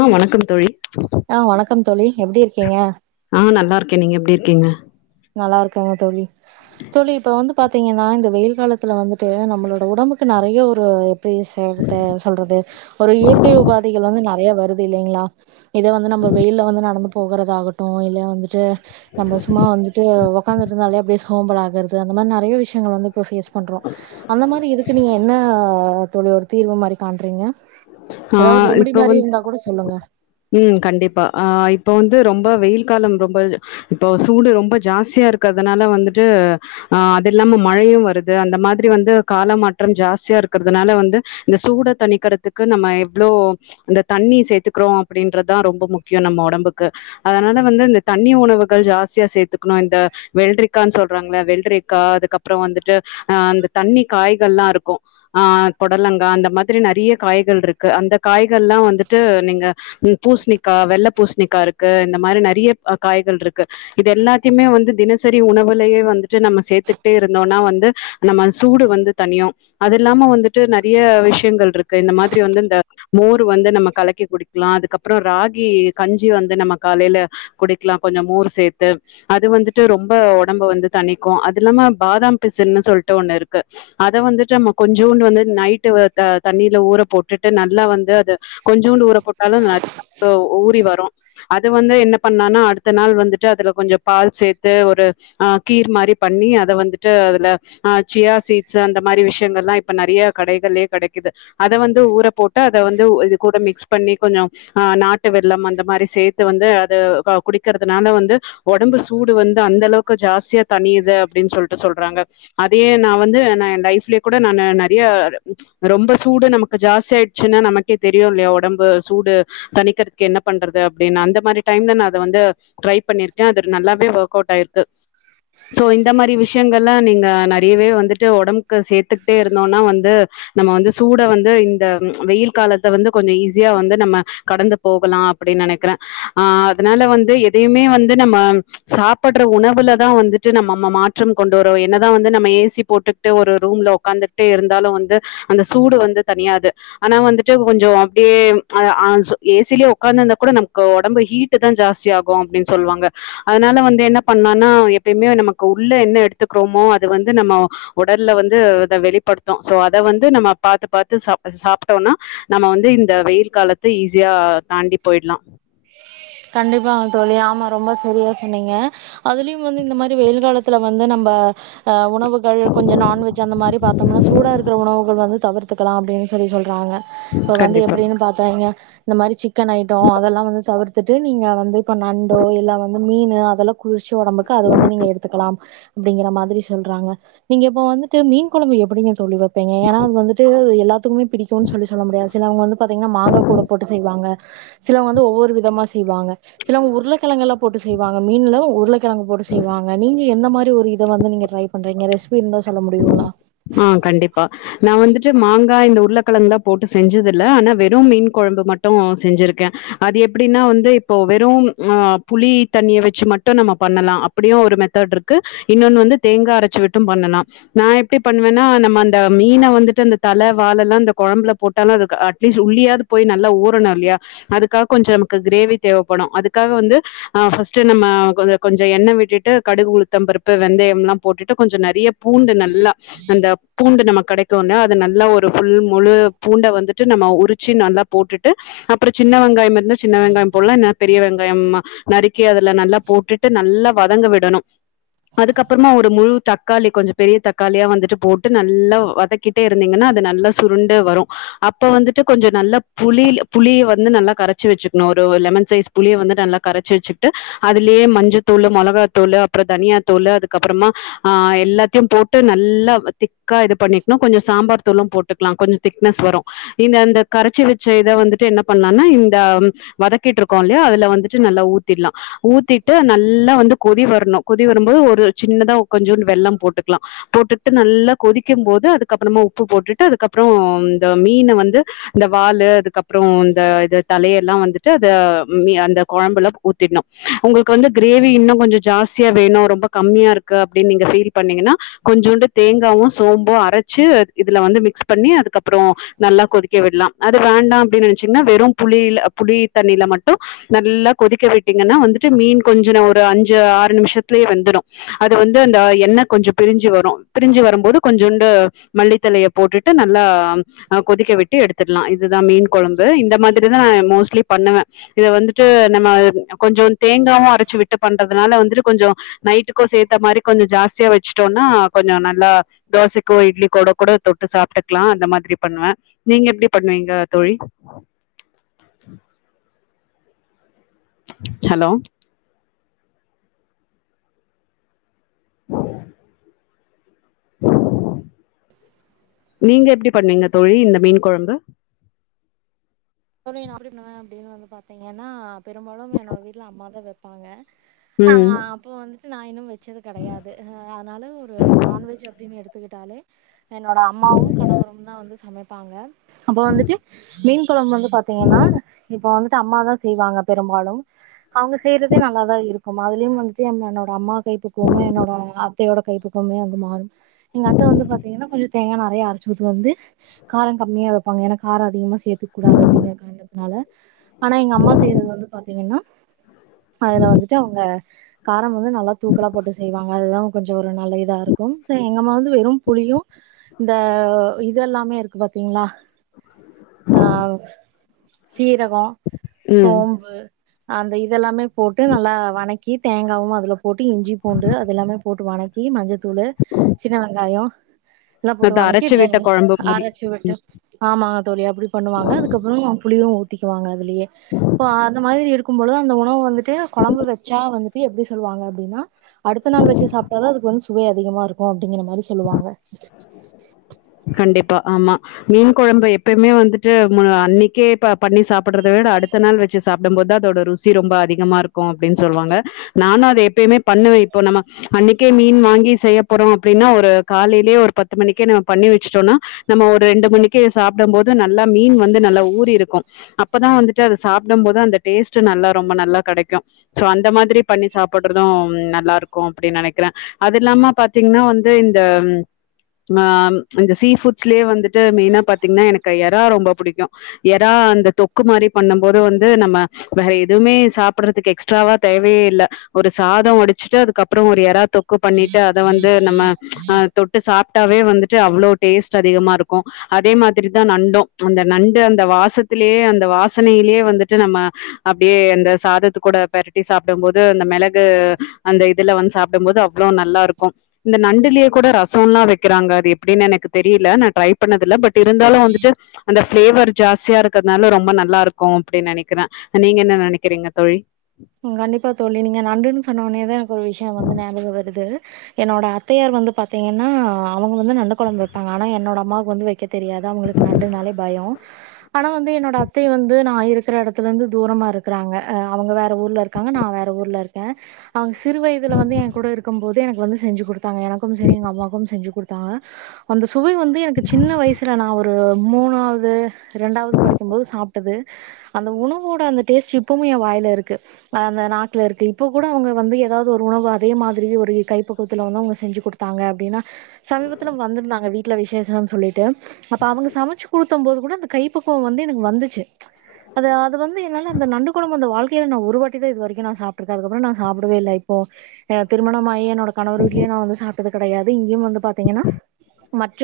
ஆ வணக்கம் தோழி ஆ வணக்கம் தோழி எப்டி இருக்கீங்க ஆ நல்லாருக் கே நீங்க எப்டி இருக்கீங்க நல்லா இருக்கங்க தோழி தோழி இப்ப வந்து பாத்தீங்கன்னா இந்த வெயில் காலத்துல வந்துட்டு நம்மளோட உடம்புக்கு நெறய ஒரு [unintelligible] சொல்றது ஒரு இயற்கை உபாதைகள் வந்து ந றய வருது இல்லைங்களா இத வந்து நம்ப வெயில வந்து நடந்து போகறதாகட் டு இல்ல வந்துட்டு நம்ப சும்மா வந்து உக்காந்துட்ருந்தாலே அப்படியே சோம்பல் ஆகுறது அந்த மாரி நெறய விஷயங்கள் வந்து ஃபேஸ் பண்றோ அந்த மாரி இதுக்கு நீங்க என்ன தோழி ஒரு தீர்வு மாரி காண்றீங்க ஆ ஏதாவது ரெமடி இப்ப மாரி வந்து இருந்தா கூட சொல்லுங்க ம் கண்டிப்பா அ இப்ப வந் து ரொம்ப வெயில் காலம் ரொம்ப இப்போ சூடு ரொம்ப ஜாஸ்தியா இருக்கிறதுனால வந்துட்டு ஆ அது இல்லாம மழையும் வருது அந்த மாதிரி வந்து கால மாற்றம் ஜாஸ்தியா இருக்கிறதுனால வந்து இந்த சூட தனிக்கர துக்கு நம்ம எவ்வளோ இந்த தண்ணி சேத்துக்கிறோ அப்படின்றதுதா ரொம்ப முக்கியம் நம்ம உடம்புக்கு அதனால வந்து இந்த தண்ணி உணவுகள் ஜாஸ்தியா சேத்துக்கணு இந்த வெள்ரிக்கான்னு சொல்றாங்களே வெள்ரிக்கா அதுக்கப்புறம் வந்துட்டு அ தண்ணி காய்கல்லா இருக்கும் ஆ பொடலங்கா அந்த மாதிரி நெறயா காய்கள் இருக்கு அந்த காய்கள்லா வந்துட்டு நீங்க பூசணிக்கா வெள்ள பூசணிக்கா இருக்கு இந்த மாரி நிறைய காய்கள் இருக்கு இது எல்லாத்தையுமே வந்து தினசரி உணவுலயே வந்துட்டு நம்ம சேத்துக்ட்டே இருந்தோனா வந்து நம்ம சூடு வந்து தனியு அது இல்லாம வந்துட்டு நெறைய விஷயங்கள் இருக் கு இந்த மாதிரி வந்து இந்த மோர் வந்து நம்ம கலக்கி குடிக்கலா அதுக்கப்புறம் ராகி கஞ்சி வந்து நம்ம காலையில குடிக்கலா கொஞ்சம் மோர் சேர்த்து அது வந்துட்டு ரொம்ப ஒடம்ப வந்து தணிக்கு அது இல்லாம பாதாம் பிசின்னு சொல்லிட்டு ஒண்ணு இருக்கு அத வந்துட்டு நம்ம கொஞ்சோன்னு வந்து நைட்டு த தண்ணில ஊற போட்டுட்டு நல்லா வந்து அது கொஞ்சோண்டு ஊற போட்டாலு ந ஊறி வரு அது வந்து என்ன பண்ணனா அடுத்த நாள் வந்துட்டு அதுல கொஞ்சம் பால் சேத்து ஒரு ஆ கீர் மாரி பண்ணி அத வந்துட்டு அதுல அ சியா சீட்ஸ் அந்த மாரி விஷயங்கள் எல்லா இப்ப நெறைய கடைகளயே கெடை கிது அத வந்து ஊற போட்டு அத வந்து இது கூட மிக்ஸ் பண்ணி கொஞ்சம் ஆ நாட்டு வெள்ளம் அந்த மாரி சேத்து வந்து அது குடிக்கிறதுனால வந்து ஒடம்பு சூடு வந்து அந்த அளவுக்கு ஜாஸ்தியா தனியுது அப்டின்னு சொல்ட்டு சொல்றாங்க அதே நா வந்து நா என் லைஃப்லயே கூட நா நெறையா ரொம்ப சூடு நமக்கு ஜாஸ்தி ஆயிடுச்சுன்னா நமக்கே தெரியு இல்லையா ஒடம்பு சூடு தணிக்கிறதுக்கு என்ன பண்றது அப்படின்னு அந்த மாரி டைம்ல நா அத வந்து ட்ரை பண்ணிருக்கே அது நல்லாவே ஒர்க் அவுட் ஆயிருக்கு சோ இந்த மாரி விஷயங்கள் எல்லா நீங்க நெறையவே வந்துட்டு ஒடம்புக்கு சேத்துக்கிட்டே இருந்தோனா வந்து நம்ம வந்து சூட வந்து இந்த வெயில் காலத்த வந்து கொஞ்சம் ஈஸியா வந்து நம்ம கடந்து போகலா அப்படின்னு நெனைக்கிறே ஆ அதனால வந்து எதையுமே வந்து நம்ம சாப்படுற உணவுலதா வந்துட்டு நம்ம ம மாற்றம் கொண்டு வரோ என்னதா வந்து நம்ம ஏ சி போட்டுக்கிட்டு ஒரு ரூம்ல உட்காந்துகிட்டே இருந்தாலு வந்து அந்த சூடு வந்து தனியாது ஆனா வந்துட்டு கொஞ்சம் அப்டியே அ ஆ ஏ சி-லயே ஒக்காந்து இருந்தா கூட நமக்கு ஒடம்பு ஹீட்டு தா ஜாஸ்தி ஆகும் அப்டின்னு சொல்லுவாங்க அதனால வந்து என்ன பண்ணனா எப்பயுமே நமக்கு உள்ள என்ன எடுத்துக்கிறோமோ அது வந்து நம்ம உடல்ல வந்து இத வெளிப்படுத்து சோ அத வந் து நம்ம பாத்து பாத்து சாப்ட சாப்ட்டோனா நம்ம வந்து இந்த வெயில் காலத்த ஈஸியா தாண்டி போயிடலாம் கண்டிப்பா தோழி ஆமா ரொம்ப சரியா சொன்னீங்க அதுலயும் வந்து இந்த மாரி வெயில் காலத்துல வந்து நம்ம அ உணவுகள் கொஞ்சம் நான்வெஜ் அந்த மாரி பாத்தோம்னா சூடா இருக்கிற உணவுகள் வந்து தவிர்த்துக்கலா அப்டின்னு சொல்லி சொல்றாங்க இப்ப வந்து கண்டிப்பா. எப்டின்னு பாத்தாய்ங்க இந்த மாரி சி சிக்கன் ஐட்டோ அதெல்லா வந்து தவிர்த்துட்டு நீங்க வந்து இப்ப நண்டோ இல்ல வந்து மீனு அதெல்லா குளிர்ச்சி ஒடம்புக்கு அது வந்து நீங்க எடுத்துக்கலா அப்படிங்கற மாரி சொல்றாங்க நீங்க இப்ப வந்துட்டு மீன் குழம்பு எப்டிங்க தோழி வப் இப்பங்க ஏன்னா அது வந்துட்டு எல்லா எல்லாத்துக்குமே பிடிக்கு சொல்லி சொல்ல முடியாது சிலவங்க வந்து பாத்தீங்கன்னா மாங்கா கூட போட்டு செய்வாங்க சிலவங்க வந்து ஒவ்வொரு த்தமா செய்வாங்க சில உருளக்கெழங்கெல்லா போட்டு செய்வாங்க மீன்ல உருளக்கெழங்கு போட்டு செய்வாங்க நீங்க எந்த மாதிரி ஒரு இத வந்து நீங்க ட்ரை பண்றீங்க ரெசிபி இருந்தா சொல்ல முடியுங்களா ஆ கண்டிப்பா நா வந்துட்டு மாங்காய் இந்த உருளக்கெழங்கு தா போட்டு செஞ்சது இல்ல ஆனா வெறு மீன் கொழம்பு மட்டு செஞ்சிருக்கே அது எப்டின்னா வந்து இப்போ வெறும் ஆ புளி தண்ணிய வச்சு மட்டு நம்ம பண்ணலா அப்டியு ஒரு மெத்தட் இருக்கு இன்னொன்னு வந்து தேங்கா அரைச்சு விட்டு பண்ணலா நா எப்டி பண்ணுவன்னா நம்ம அந்த மீன வந்துட்டு அந்த தல வாலல்லா அந்த குழம்புல போட்டாலு அதுக்கு அட்லீஸ்ட் உள்ளியாவது போய் நல்லா ஊறணு இல்லையா அதுக்காக கொஞ்ச நமக்கு கிரேவி தேவைப்படு அதுக்காக வந்து அ ஃபர்ஸ்ட்டு நம்ம கொ கொஞ்ச எண்ணெய் விட்டுட்டு கடுகு உளுத்த பருப்பு வெந்தய எல்ல போட்டுட்டு கொஞ்ச நெறைய பூண்டு நல்லா அந்த பூண்டு நம்ம கெடைக்கும்ன அது நல்லா ஒரு புல் முழு பூண்ட வந்துட்டு நம்ம உரிச்சு நல்லா போட்டுட்டு அப்புற சின்ன வெங்காய இருந்தா சின்ன வெங்காய போடலா இல்ல பெரிய வெங்காய நறுக்கி அதுல நல்லா போட்டுட்டு நல்லா வதங்க விடணு அதுக்கப்புறமா ஒரு முழு தக்காளி கொஞ்ச பெரிய தக் தக்காளிய வந்துட்டு போட்டு நல்லா வதக்கிட்டே இருந்தீங்கன்னா அது நல்லா சுருண்டு வரு அப்போ வந்துட்டு கொஞ்ச நல்லா புளி புளிய வந்து நல்லா கரைச்சு வச்சுக்கணு ஒரு லெமன் சைஸ் புளிய வந்துட்டு நல்லா கரைச்சி வச்சுக்ட்டு அதுலயே மஞ்ச தூளு மிளகா தூளு அப்புற தனியா தூளு அதுக்கப்புறமா ஆ எல்லாத்தையு போட் போட்டு நல்லா திக்கா இது பன்னிக்கனு கொஞ்ச சாம்பார் தூளு போட்டுக்கலா கொஞ்ச திக்னஸ் வரு இந்த அந்த கரைச்சி வச்ச இத வந்துட்டு என்ன பண்லானா இந்த வதக்கிட்டு இருக்கோ இல்லையா அதுல வந்துட்டு நல்லா ஊத்திடலா ஊத்திட்டு நல்லா வந்து கொதி வரணு கொதி வரும்போது ஒரு சின்னதா கொஞ்சுனு வெள்ள போட்டுக்கலா போட்டுட்டு நல்ல கொதிக்கும் போது அதுக்கப்புறமா உப்பு போட்டுட்டு அதுக்கப்புற இந்த மீன வந்து இந்த வாலு அதுக்கப்புற இந்த இது தலையல்லா வந்துட்டு அத ம அந்த கொழம்புல ஊத்தின்னு உங்களுக்கு வந்து கிரேவி இன்னு கொஞ்ச ஜாஸ்தியா வேணு ரொம்ப கம்மியா இருக்கு அப்டின்னு நீங்க ஃபீல் பண்ணீங்கன்னா கொஞ்சூண்டு தேங்காவு சோம்பு அரைச்சு இதுல வந்து மிக்ஸ் பண்ணி அதுக்கப்புற நல்லா கொதிக்க விட்லா அது வேண்டா அப்டின்னு நெனைச்சீங்கன்னா வெறு புளிஇல்ல புளி தண்ணியில மட்டும் நல்லா கொதிக்க விட்டீங்கன்னா வந்துட்டு மீன் கொஞ்ச ந ஒரு அஞ்சு ஆறு நிமிஷத்துலயே வெந்துறு அது வந்து அந்த எண்ணெ கொஞ்ச பிரிஞ்சு பிரிஞ்சு வரும்போது கொஞ்சுண்டு மல்லித்தலய போட்டுட்டு நல்லா கொதிக்க விட்டு எடுத் துல்லா இதுதா மீன் கொழம்பு இந்த மா இப்டிதா மோஸ்லி பண்ணுவே இத வந்துட்டு நம்ம கொஞ்ச தேங்காவு அரைச்சு விட்டு பண்றதுனால வந்துட்டு கொஞ்ச நைட்டுக்கோ சேத்த மாரி கொஞ்ச ஜாஸ்தியா வச் வச்சுட்டோன கொஞ்சம் நல்லா தோசைக்கோ இட்லிக்கோட கூட தொட்டு சாப்ட்டுக்கலா அந்த மாரி பண்ணுவே நீங்க எப்டி பண்ணுவீங்க தோழி ஹலோ நீங்க எப்டி பண்வீங்க தோழி இந்த மீன் கொழம்பு தோழி நா அப்டி பண்ணுவ அப்டின்னு வந்து பாத்தீங்கன்னா பெரும்பாலு என்னோட வீட்டுல அம்மாதா வப்பாங்க ஆ ம், அப்போ வந்து நாயுன் வச் வச்சது கெடையாது அதனால ஒரு நான்வெஜ் அப்டின்னு எடுத்துக்கி தாலே என்னோட அம்மாவு கணவருந்தா வந்து சமைப்பாங்க வப்பாங்க அப்போ வந்துட்டு மீன் கொழம்பு வந்து பாத்தீங்கன்னா இப்ப வந்துட்டு அம்மா தா செய்வாங்க அ பெரும்பாலு அவங்க செய்யறதே நல்லாதா இருக்கும் அதுலயு வந்துட்டு என்னோடட அம்மா கைப்பக்குமே என்னோட அத்தையோட கைப்புக்கவமே வந்து மாறு எங்க அத்த வந்து பாத்தீங்கன்னா கொஞ்ச தேங்கா நெறைய அரைச்சுத்து வந்து கார கம்மியா வைப்பாங்க ஏன்னா கார அதிகமா சே சேத்துக்கு கூடாது னால ஆனா எங்க அம்மா செய்றது வந்து பாத்தீங்கன்னா அதுல வந்துட்டு அவங்க காரம் வந்து நல்லா தூக்கலா போட்டு செய்வாங்க அதுதா கொஞ்ச ஒரு நல்ல இதா இருக்கு எங்க அம்மா வந்து வெறு புளியு இந்த இது எல்லாமே இரு அப்ப பாத்தீங்களா ஆ சீரக ம். சோம்பு அந்த இதெல்லாமே போட்டு நல்லா வணக் கி தேங்காவு அதுல போட்டு இஞ்சி பூண்டு அது எல்லாமே போட்டு வணக்கி மஞ்ச தூளு சின்ன வெங்காய எல்லா அது அரைச்சு விட்ட போட்டுக்கி குழம்பு மாரி. அரசு விட்டு ஆமாங்க தோழி அப்படி பண்ணுவாங்க அதுக் புளியு ஊத்திகுவாங்க இதுலயே இப்போ அந்த மாரி இரு இருக்கும்பொழுது அந்த உணவு வந்து டு கொழம்பு வச்சா வந்து எப்டி சொல்லாங்க அப்டின்னா அடுத்த நாள் வச்சு சாப்ட்டாதா அதுக்கு வந்து சுவை அதிகமா இருக்கு அப்டிங்கற மாரி சொல்லுவாங்க கண்டிப்பா ஆமா மீன் கொழம்பு எப்பயுமே வந்துட்டு அன்னைக்கே ப பண்ணி சாப்டுறத விட அடுத்த நாள் வச்சு சாப்டும் போத அதோட ருசி ரொம்ப அதிகமா இருக்கு அப்டின் சொல்லுவாங்க நானு அத எப்பயுமே பண்ணுவே இப்போ நம்ம அன்னைக்கே மீன் வாங்கி செய்ய போறோ அப்டின்னா ஒரு காலையிலயே ஒரு பத்து மணிக்கே நம்ம பண்ணி வச்சுட்டோம்னா நம்ம ஒரு ரெண்டு மணிக்கு சாப்பிடு போது நல்லா மீன் வந்து நல்லா ஊறி இருக்கு அப்பதா வந்துட்டு அதை சாப்பிடு போது அந்த டேஸ்ட்டு நல்லா ரொம்ப நல்லா கெடைக்கு சோ அந்த மாதிரி பண்ணி சாப்புடுறது நல்லா இருக்கு அப்டின்னு நெனைக்கிறே அது இல்லாம பாத்தீங்கன்னா வந்து இந்த ஆஹ இந்த சீ ஃபுட்ஸ்லயே வந்துட்டு மெயினா பாத்தீங்கன்னா எனக்கு எறரா ரொம்ப புடிக்கு எறரா அந்த தொக்கு மாரி பண்ணும் போது வந்து நம்ம வேற எதுவுமே சாப்பிறதுக்கு எக்ஸ்ட்ராவா தேவயே இல்ல ஒரு சாத வடிச்சுட்டு அதுக்கப்புற ஒரு எறா தொக்கு பண்ணிட்டு அத வந்து நம்ம அ தொட்டு சாப்ட்டாவே வந்து ட்டு அவ்ளோ டேஸ்ட்டா அதிகமா இருக்கு அதே மாதிரிதா நண்டு அந்த நண்டு அந்த வாசத்திலேயே அந்த வாசனையிலயே வந்துட்டு நம்ம அப்டியே அந்த சாதத்து கூட பெரட்டி சாப்பிட போது அந்த மெளகு அந்த இதுல வந்து சாப்பிட போது அவ்வளோ நல்லாருக்கு இந்த நண்டுலேயே கூட ரசோல்லா வைக்கிறாங்க அது எப் அப்டின்னு எனக்கு தெரியல நா ட்ரை பண்ணதுல்ல பட் இருந்தாலு வந்துட்டு அந்த பிளேவர் ஜாஸ்தியா இருக்கனால ரொம்ப நல்லாருக்கு அப்டி நெனைக்கிறே நீங்க என்ன நெனைக்கிறீங்க தோழி ம் கண்டிப்பா தோழி நீங்க நண்டுன்னு சொன்னொனேதா ஒரு விஷய வந்து ஞாபக வருது என்னோட அத்தையார் வந்து பாத்தீங்கன்னா அவங்க வந்து நண்டு கொழம்பு வைப்பாங்க ஆனா என்னோட அம்மாவுக்கு வந்து வைக்க தெரியாது அவங்களுக்கு நண்டுனாலே பயோ ஆனா வந்து என்னோட அத்தைய வந்து நா இருக்கிற எடத்துலருந்து தூரமாக இருக்கிறாங்க அவங்க வேற ஊர்ல இருக்காங்க நா வேற ஊர்ல இருக்கே அவங்க சிறு வயதல வந்து கூட இருக்கு போது எனக்கு வந்து செஞ்சு கொடுத்தாங்க எனக்கு சேரி எங்க அம்மாக்கு செஞ்சு கொடுத்தாங்க அந்த சு சுவை வந்து எனக்கு சின்ன வயசுல நா ஒரு மூணாவது ரெண்டாவது படிக்கு போது சாப்ட்டது அந்த உணவோட அந்த டேஸ்ட்டு இப்பவு ஏ வாயிலருக்கு அந்த நாக்குல இருக்கு இப்ப கூட அவங்க வந்து ஏதாவது ஒரு உணவு அதே மாதிரியே ஒரு கைப்பகுவத்துல வந்து அவங்க செஞ்சு கொடுத்தாங்க அப்டின்னா சமீபத்தில வந்திருந்தாங்க வீட்ல விசேஷனு சொல்லிட்டு அப்ப அவங்க சமைச்சு குடுத்தம் போது கூட அந்த கைப்பக்குவ வந்து எனக்கு வந்துச்சு அது அது வந்து என்னால அந்த நண்டு கொழம்பு அந்த வாழ்க் கைல நா ஒருவாட்டிதா இது வரைக்கு நா சாப்ட்ருக்க அதுக்கு அப்புற நா சாப்படவே இல்ல இப்போ ஆ திருமணமாயி என்னோட கணவர் வீடலேயே நா வந்து சாப்ட்டது கெடையாது இங்கேயு வந்து பாத்தீங்கன்னா மற்ற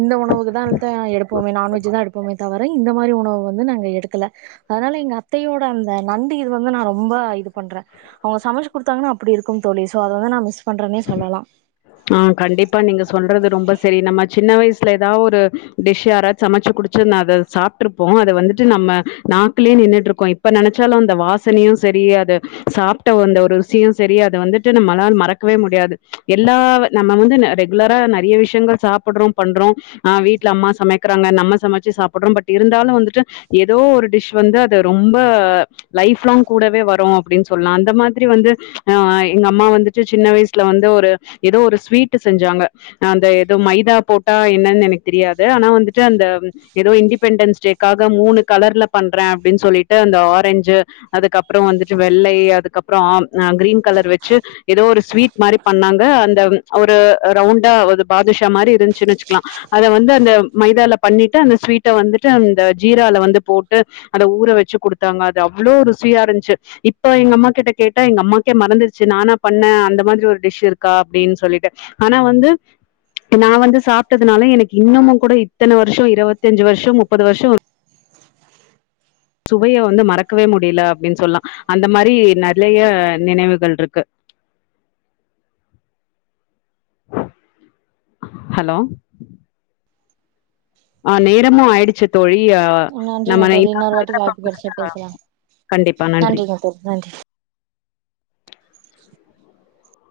இந்த உணவுக்குகள்தா அ எடுப்போமே நான்வெஜ் தா எடுப்போமே தவிர இந்த மாரி உணவு வந்து நாங்க எடுத் ல்ல அதனால எங்க அத்தையோட அந் அ நண்டு இது வந்து நா ரொம்ப இது பண்ற அவங்க சமைச்சு குடுத்தாங்கன்னா அப்டி இருக்கு தோழி சோ அத வந்து நா மிஸ் பண்றனே சொல்லலா ஆ கண்டிப்பா நீங்க சொல்றது ரொம்ப சரி நம்ம சின்ன வயசுல ஏதாவது ஒரு டிஷ் யாரா சமைச்சு குடிச்சு அத சாப்ட்டுருப்போ அது வந்துட்டு நம்ம நாக்கலேயே நின்ட்டுருக்கு இப்ப நெனைச்சாலு அந்த வாசனையு சரி அத சாப்ட்ட அந்த ஒரு ருசியு சரி அத வந்துட்டு நம்மளால மறக்கவே முடியாது எ எல்லாவ நம்ம வந்து ந ரெகுலரா நறைய விஷயங்கள் சாப்பட்றோ பண்றோ ஆ வீட்ல அம்மா சமைக்றாங்க நம்ம சமைச்சு சாப்புடுறோ பட் இருந்தாலு வந்துட்டு எதோ ஒரு டிஷ் வந்து அது ரொம்ப லைஃப் லாங் கூடவே வரு அப்டின் சொல்லா அந்த மாதிரி வந்து அ எங்க அம்மா வந்துட்டு சின்ன வய்சுல வந்து ஒரு எதோ ஒரு ஸ்வீட்டு செஞ்சாங்க அந்த எதோ மைதா போட்டா என்னன் எனக்கு தெரியாது ஆனா வந்துட்டு அந்த எதோ இண்டிபெண்டன்ஸ் டேக்காக மூணு கலர்ல பண்ற அப்டின் சொல்லிட்டு அந்த ஆரஞ்சு அதுக்கப்ரோ வந்துட்டு வெள்ளை அதுக்கப்ரோ ஆம் அ கிரீன் கலர் வச்சு எதோ ஒரு ஸ்வீட் மாரி பண்ணாங் க அந்த ஒரு ரவுண்டா ஒரு பாதுஷா மாரி இருந்ச்சுனு வச்சுக்கலா அத வந்து அந்த மைதால பண்ணிட்டு அந்த ஸ்வீட்ட வந்துட்டு அந்த ஜீரால வந்து போட்டு அத ஊற வச்சு குடுத்தாங்க அது அவ்ளோ ருசியா ருந்ச்சு இப்ப எங்க அம்மா கிட்ட கேட்ட எங்காம்மாக்கே மறந்துருச்சு நானா பண்ண அந்த மாதிரி ஒரு டிஷ் இருக் கா அப்டின் சொல்லிட்டு ஆனா வந்து நா வந்து சாப்ட்டதுனால எனக்கு இன்னமு கூட இத்தன வருஷ இருவத்தஞ்சு வருஷோ முப்பது வருஷோ சுவைய வந்து மறக்கவே முடில அப்டின் சொல்லா அந்த மாரி நலய நினைவுகள்ருக்கு ஹலோ ஆ நேரமு ஆயிடுச்சு தோழி [unintelligible] நன்றிங்க நம்ம தோழி இன்னொரு வாட்டி வாய்ப்பு கெடச்சா பேசலா [inaudible] கண்டிப்பா நன்றி நன்றிங்க தோழி நன்றி